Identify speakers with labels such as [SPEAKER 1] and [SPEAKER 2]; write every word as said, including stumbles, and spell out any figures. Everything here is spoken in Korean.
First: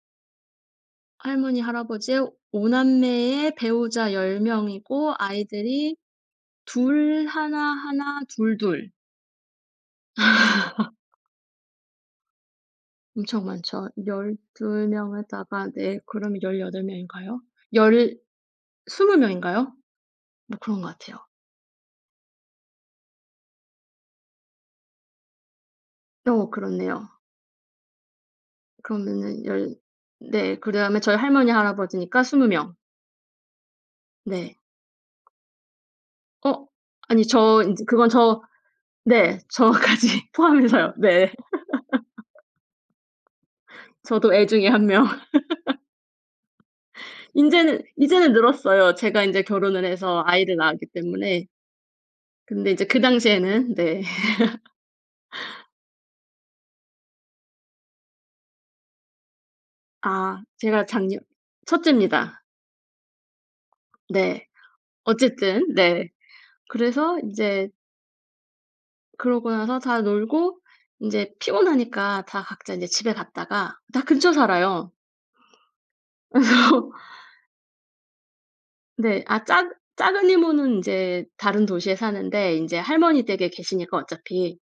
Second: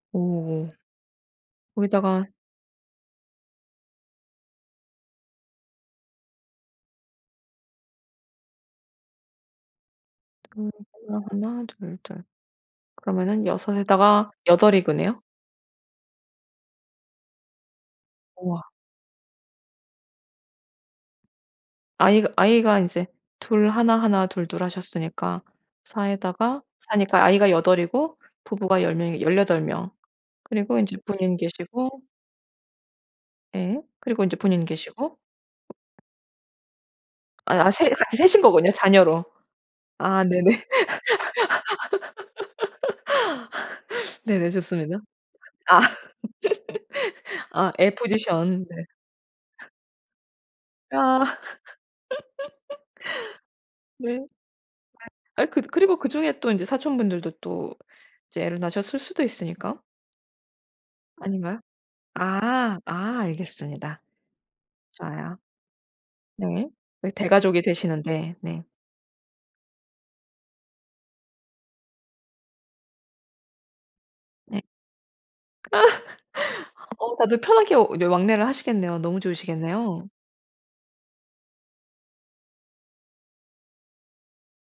[SPEAKER 1] 어.
[SPEAKER 2] 할머니,
[SPEAKER 1] 거기다가
[SPEAKER 2] 할아버지의 오 남매의 배우자, 열 명이고, 아이들이 둘, 하나, 하나, 둘, 둘.
[SPEAKER 1] 둘, 하나, 하나, 둘, 둘.
[SPEAKER 2] 엄청
[SPEAKER 1] 그러면은 여섯
[SPEAKER 2] 많죠.
[SPEAKER 1] 에다가, 여덟 인
[SPEAKER 2] 열두
[SPEAKER 1] 거네요?
[SPEAKER 2] 명에다가 네. 그러면 열여덟 명인가요? 열
[SPEAKER 1] 우와.
[SPEAKER 2] 스무 명인가요? 뭐 그런 것 같아요.
[SPEAKER 1] 아이가 아이가 이제 둘, 하나, 하나, 둘, 둘 하셨으니까 사
[SPEAKER 2] 어
[SPEAKER 1] 에다가 사
[SPEAKER 2] 그렇네요.
[SPEAKER 1] 니까 아이가 여덟이고 부부가 열 명이
[SPEAKER 2] 그러면은
[SPEAKER 1] 열여덟
[SPEAKER 2] 열
[SPEAKER 1] 명.
[SPEAKER 2] 네
[SPEAKER 1] 그리고 이제
[SPEAKER 2] 그다음에 저희
[SPEAKER 1] 본인
[SPEAKER 2] 할머니,
[SPEAKER 1] 계시고.
[SPEAKER 2] 할아버지니까 스무 명.
[SPEAKER 1] 예. 그리고 이제
[SPEAKER 2] 네.
[SPEAKER 1] 본인 계시고.
[SPEAKER 2] 어? 아니
[SPEAKER 1] 아
[SPEAKER 2] 저
[SPEAKER 1] 약간
[SPEAKER 2] 인제
[SPEAKER 1] 세
[SPEAKER 2] 그건
[SPEAKER 1] 같이 세신
[SPEAKER 2] 저
[SPEAKER 1] 거군요, 자녀로.
[SPEAKER 2] 네
[SPEAKER 1] 아
[SPEAKER 2] 저까지
[SPEAKER 1] 네네.
[SPEAKER 2] 포함해서요. 네. 저도 애
[SPEAKER 1] 네네.
[SPEAKER 2] 중에 한
[SPEAKER 1] 좋습니다.
[SPEAKER 2] 명.
[SPEAKER 1] 아. 아
[SPEAKER 2] 인제는
[SPEAKER 1] 애
[SPEAKER 2] 이제는
[SPEAKER 1] 포지션. 네.
[SPEAKER 2] 늘었어요, 제가 인제 결혼을 해서 아이를 낳았기
[SPEAKER 1] 아.
[SPEAKER 2] 때문에. 근데 이제 그 당시에는 네.
[SPEAKER 1] 네. 네. 아 그래 그리고 그중에 또 이제 사촌분들도 또 이제 애를 낳으셨을 수도 있으니까.
[SPEAKER 2] 아. 제가 장녀
[SPEAKER 1] 아닌가요?
[SPEAKER 2] 첫째입니다.
[SPEAKER 1] 아. 아 알겠습니다.
[SPEAKER 2] 네.
[SPEAKER 1] 좋아요.
[SPEAKER 2] 어쨌든 네.
[SPEAKER 1] 네. 그
[SPEAKER 2] 그래서
[SPEAKER 1] 대가족이
[SPEAKER 2] 이제
[SPEAKER 1] 되시는데. 네.
[SPEAKER 2] 그러고 나서 다 놀고 인제 피곤하니까 다 각자 이제 집에 갔다가 다 근처
[SPEAKER 1] 네.
[SPEAKER 2] 살아요. 그래서
[SPEAKER 1] 어 다들 편하게 이제 왕래를 하시겠네요. 너무
[SPEAKER 2] 네. 아 작
[SPEAKER 1] 좋으시겠네요.
[SPEAKER 2] 작은 이모는 이제 다른 도시에 사는데 인제 할머니 댁에 계시니까, 어차피.